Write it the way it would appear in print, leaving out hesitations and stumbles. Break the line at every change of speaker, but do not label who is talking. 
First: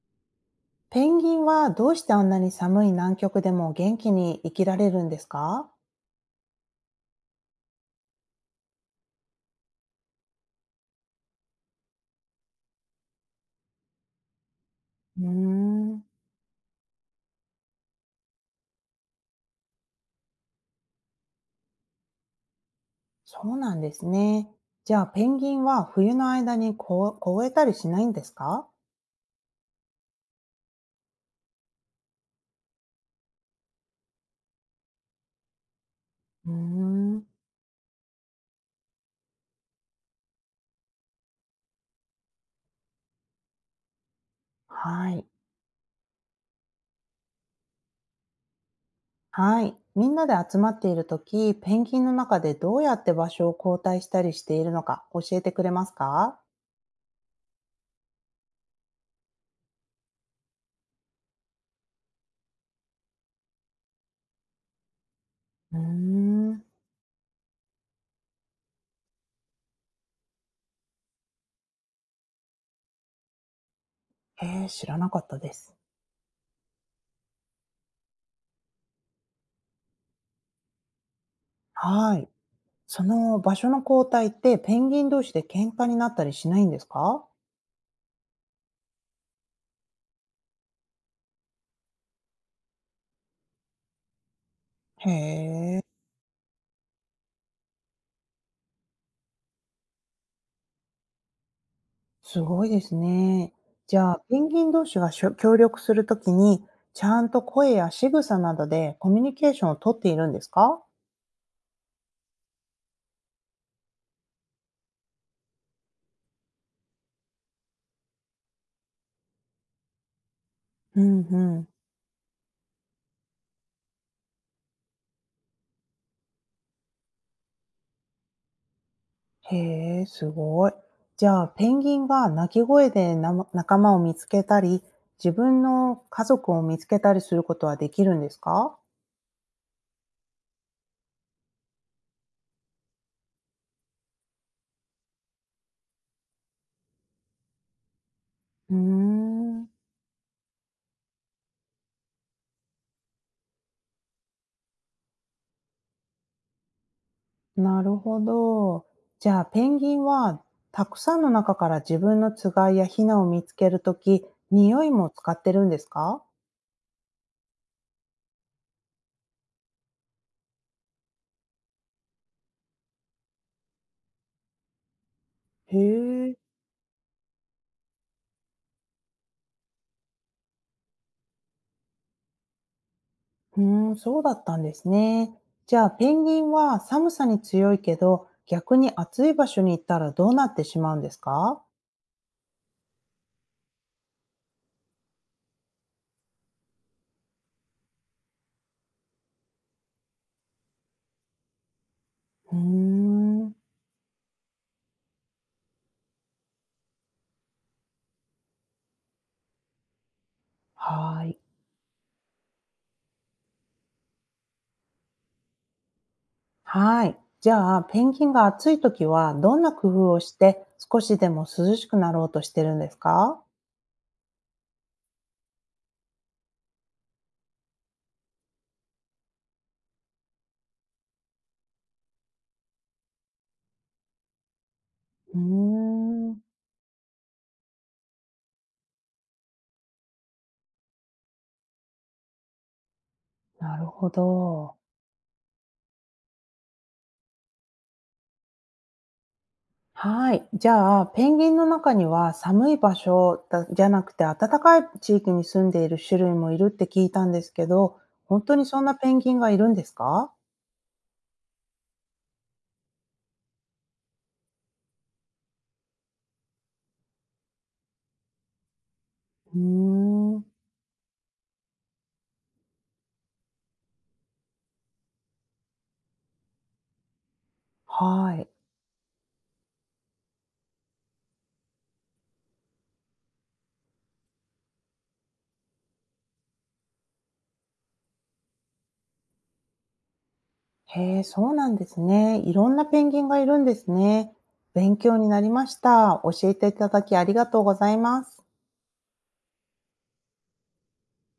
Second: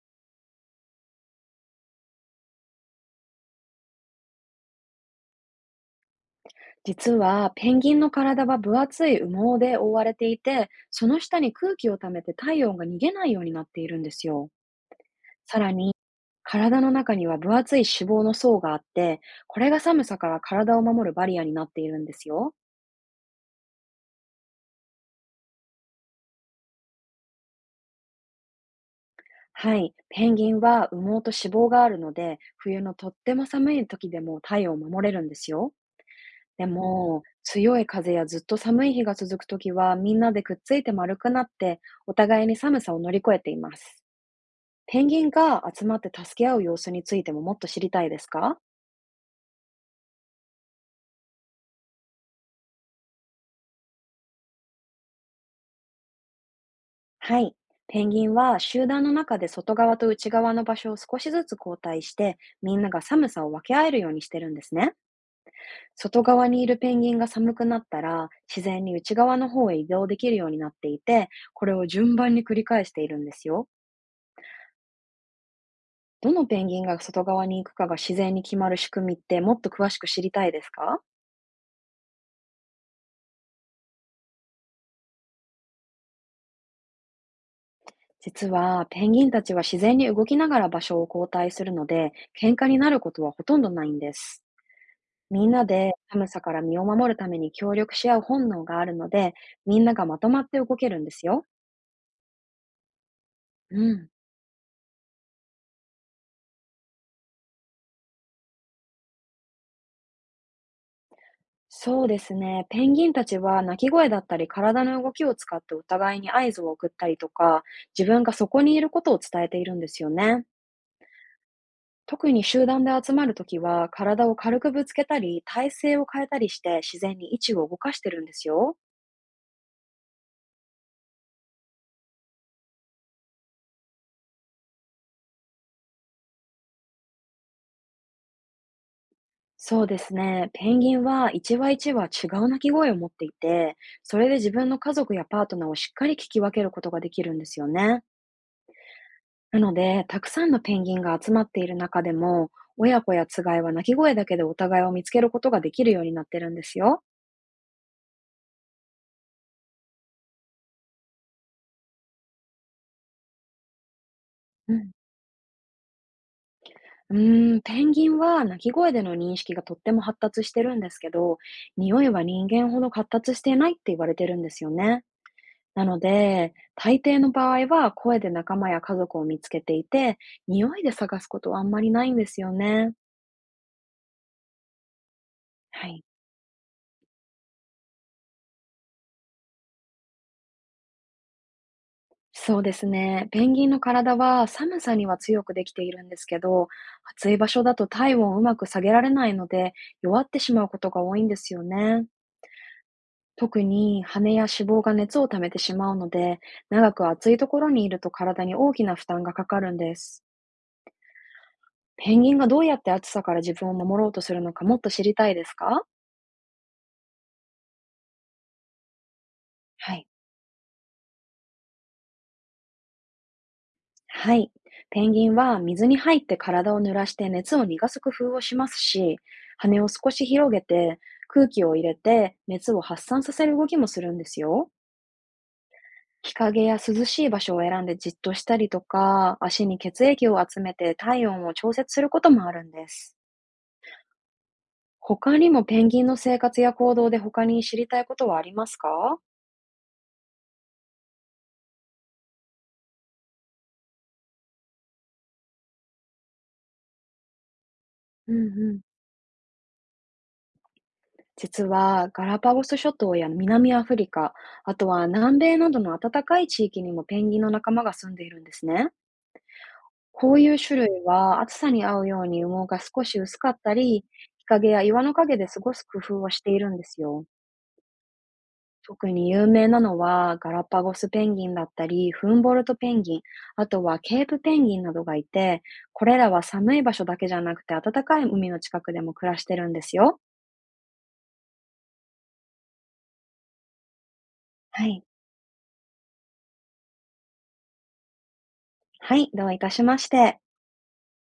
ペンギンはどうしてあんなに寒い南極でも元気に生きられるんですか？
実は、ペンギンの体は分厚い羽毛で覆われていて、その下に空気を溜めて体温が逃げないようになっているんですよ。
うー
さらに、
ん、
体の中には分厚い脂肪の層があって、これが寒さから体を守るバリアになっているんですよ。
そうなんですね。じゃあペンギンは冬の間にこ凍えたりしないんですか？
はい。ペンギンは羽毛と脂肪があるので、冬のとっても寒い時でも体温を守れるんですよ。
うー
でも、
ん、
強い風やずっと寒い日が続く時は、みんなでくっついて丸くなって、お互いに寒さを乗り越えています。ペン
は
ギ
い。
ンが集まって助け合う様子についてももっと知りたいですか？
はい。みんなで集まっているとき、ペンギンの中でどうやって場所を交代したりしているのか教えてくれますか？
はい。ペンギンは集団の中で外側と内側の場所を少しずつ交代して、みんなが寒さを分け合えるようにしてるんですね。
うー
外側に
ん、
いるペンギンが寒くなったら、自然に内側の方へ移動できるようになっていて、これを順番に繰り返しているんですよ。
ええ、知らなかったです。
どのペンギンが外側に行くかが自然に決まる仕組みってもっと詳しく知りたいですか？
はい。その場所の交代ってペンギン同士で喧嘩になったりしないんですか？
実は、ペンギンたちは自然に動きながら場所を交代するので、喧嘩になることはほとんどないんです。
へ
みんな
え、
で寒さから身を守るために協力し合う本能があるので、みんながまとまって動けるんですよ。
すごいですね。
う
じ
ん。
ゃあ、ペンギン同士がしょ協力するときに、ちゃんと声や仕草などでコミュニケーションをとっているんですか？
そうですね。ペンギンたちは鳴き声だったり体の動きを使ってお互いに合図を送ったりとか、自分がそこにいることを伝えているんですよね。
うんうん。
特に集団で集まるときは、体を軽くぶつけたり、体勢を変えたりして自然に位置を動かしてるんですよ。
へえ、すごい。じゃあ、ペンギンが鳴き声でなま仲間を見つけたり、自分の家族を見つけたりすることはできるんですか？
そうですね。ペンギンは一羽一羽違う鳴き声を持っていて、それで自分の家族やパートナーをしっかり聞き分けることができるんですよね。
うー
な
ん。
ので、たくさんのペンギンが集まっている中でも、親子やつがいは鳴き声だけでお互いを見つけることができるようになってるんですよ。
なるほど。じゃあ、ペンギンはたくさんの中から自分のつがいやヒナを見つけるとき、
う
匂
ん、
いも使ってるんですか？
ペンギンは鳴き声での認識がとっても発達してるんですけど、匂いは人間ほど発達していないって言われてるんですよね。
へ
なの
え、
で、大抵の場合は声で仲間や家族を見つけていて、匂いで探すことはあんまりないんですよね。
うーん、そうだったんですね。じゃ
は
あ、
い。
ペンギンは寒さに強いけど、逆に暑い場所に行ったらどうなってしまうんですか？
そうですね。ペンギンの体は寒さには強くできているんですけど、暑い場所だと体温をうまく下げられないので、弱ってしまうことが多いんですよね。
うーん、
特に羽や脂肪が熱を溜めてしまうので、長く暑いところにいると体に大きな負担がかかるんです。
はい。
ペンギンがどうやって暑さから自分を守ろうとするのかもっと知りたいですか？
はい。じゃあ、ペンギンが暑いときはどんな工
はい。
夫をして少しでも涼しくなろうとしてるんですか？
はい。ペンギンは水に入って体を濡らして熱を逃がす工夫をしますし、羽を少し広げて空気を入れて熱を発散させる動きもするんですよ。
うー
日
ん。
陰や涼しい場所を選んでじっとしたりとか、足に血液を集めて体温を調節することもあるんです。
なるほど。
他にもペンギンの生活や行動で他に知りたいことはありますか？
はい。じゃあ、ペンギンの中には寒い場所だじゃなくて暖かい地域に住んでいる種類もいるって聞いたんですけど、
うん
本当に
うん。
そんなペンギンがいるんですか？
実はガラパゴス諸島や南アフリカ、あとは南米などの暖かい地域にもペンギンの仲間が住んでいるんですね。
う
こ
ー
う
ん。
いう種類は暑さに合うように羽毛が少し薄かったり、日陰や岩の陰で過ごす工夫をしているんですよ。
はい。
特に有名なのはガラパゴスペンギンだったり、フンボルトペンギン、あとはケープペンギンなどがいて、これらは寒い場所だけじゃなくて暖かい海の近くでも暮らしてるんですよ。
へえ、そうなんですね。いろんなペンギンがいるんですね。
は
勉
い。
強になりました。教えていただきありがとうございます。
はい、どういたしまして。